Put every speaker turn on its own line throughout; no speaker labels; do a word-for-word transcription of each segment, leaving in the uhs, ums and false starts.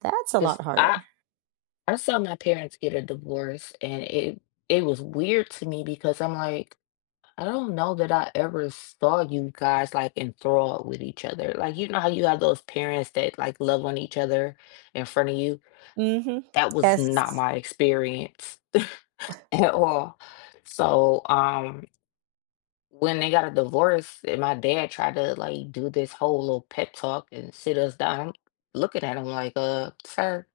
That's a lot
'Cause
harder.
I I saw my parents get a divorce and it it was weird to me because I'm, like, "I don't know that I ever saw you guys, like, enthralled with each other." Like, you know how you have those parents that, like, love on each other in front of you.
Mhm.
That was not
Yes.
my experience, at all. So, um When they got a divorce and my dad tried to, like, do this whole little pep talk and sit us down, I'm looking at him, like, "Uh, sir,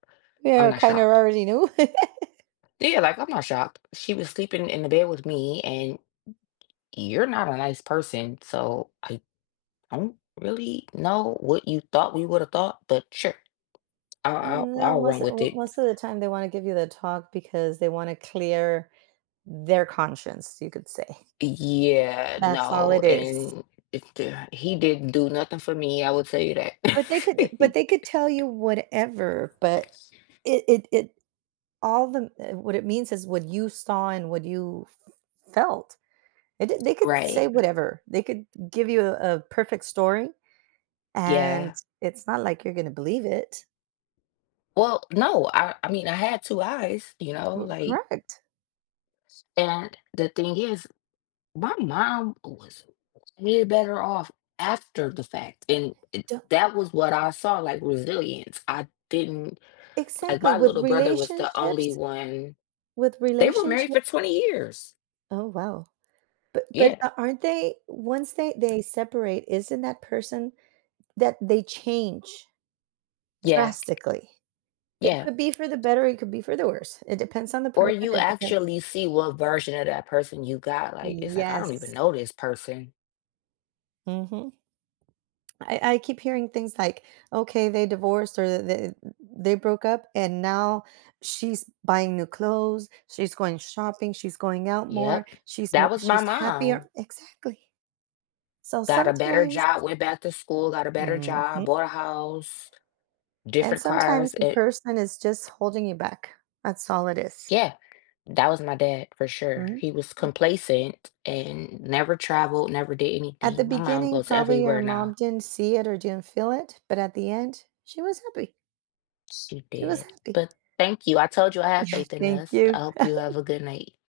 I'm
Yeah,
not
"Kinda
shocked."
already knew."
Yeah, like, "I'm not shocked. She was sleeping in the bed with me and you're not a nice person, so I don't really know what you thought we would've thought, but sure, I'll I'll
No,
I'll run
most
with
of
it."
most of the time they wanna give you the talk because they wanna clear their conscience, you could say.
Y yeah,
That's all
no,
it is.
and it, d he didn't do nothing for me, I will tell you that.
But, they could, eh but they could tell you whatever, but it it it all the m eh, what it means is what you saw and what you felt, and the they could
Right.
say whatever they could g give you a a perfect story. And
Yeah.
it's not, like, you're gonna believe it.
Well, no, I I mean, I had two eyes, you know,
Uh, w
like
correct.
And the thing is, my mom was way better off after the fact, and, eh,
Don
that was what I saw, like, resilience. I didn't, like,
Exactly
my
with
little brother was the only
relationships.
one
With
they were married
relationship
for twenty years.
Oh, wow. But, but
Yeah.
a aren't they, once they they separate, isn't that person that they change
Yeah.
drastically? It
Yeah.
could be for the better, it could be for the worse. It depends on the
Or,
person,
you
it depends
actually see what version of that person you got, like, it's, like "I don't even
Yes.
know this person."
Mhm. I I keep hearing things like, okay, they divorced, or th th they they broke up, and now she's buying new clothes, she's going shopping, she's going out more,
Yep,
she's
that
more,
was my
she's happier,
mom.
exactly. So,
Got a better
sometimes
job, went back to school, got a better job,
Mhm.
bought a house,
And
different
sometimes
cars
the
and
person is just holding you back. That's all it is.
Yeah, that was my dad for sure.
Mm.
He was complacent and never traveled, never did
At the
anything. My mom
beginning,
goes
probably your
everywhere
mom
now.
didn't see it or didn't feel it, but, at the end, she was happy.
She
She was
did,
happy.
but thank you. I told you I have
Yeah,
faith in
thank
this. I
you.
hope you have a good night.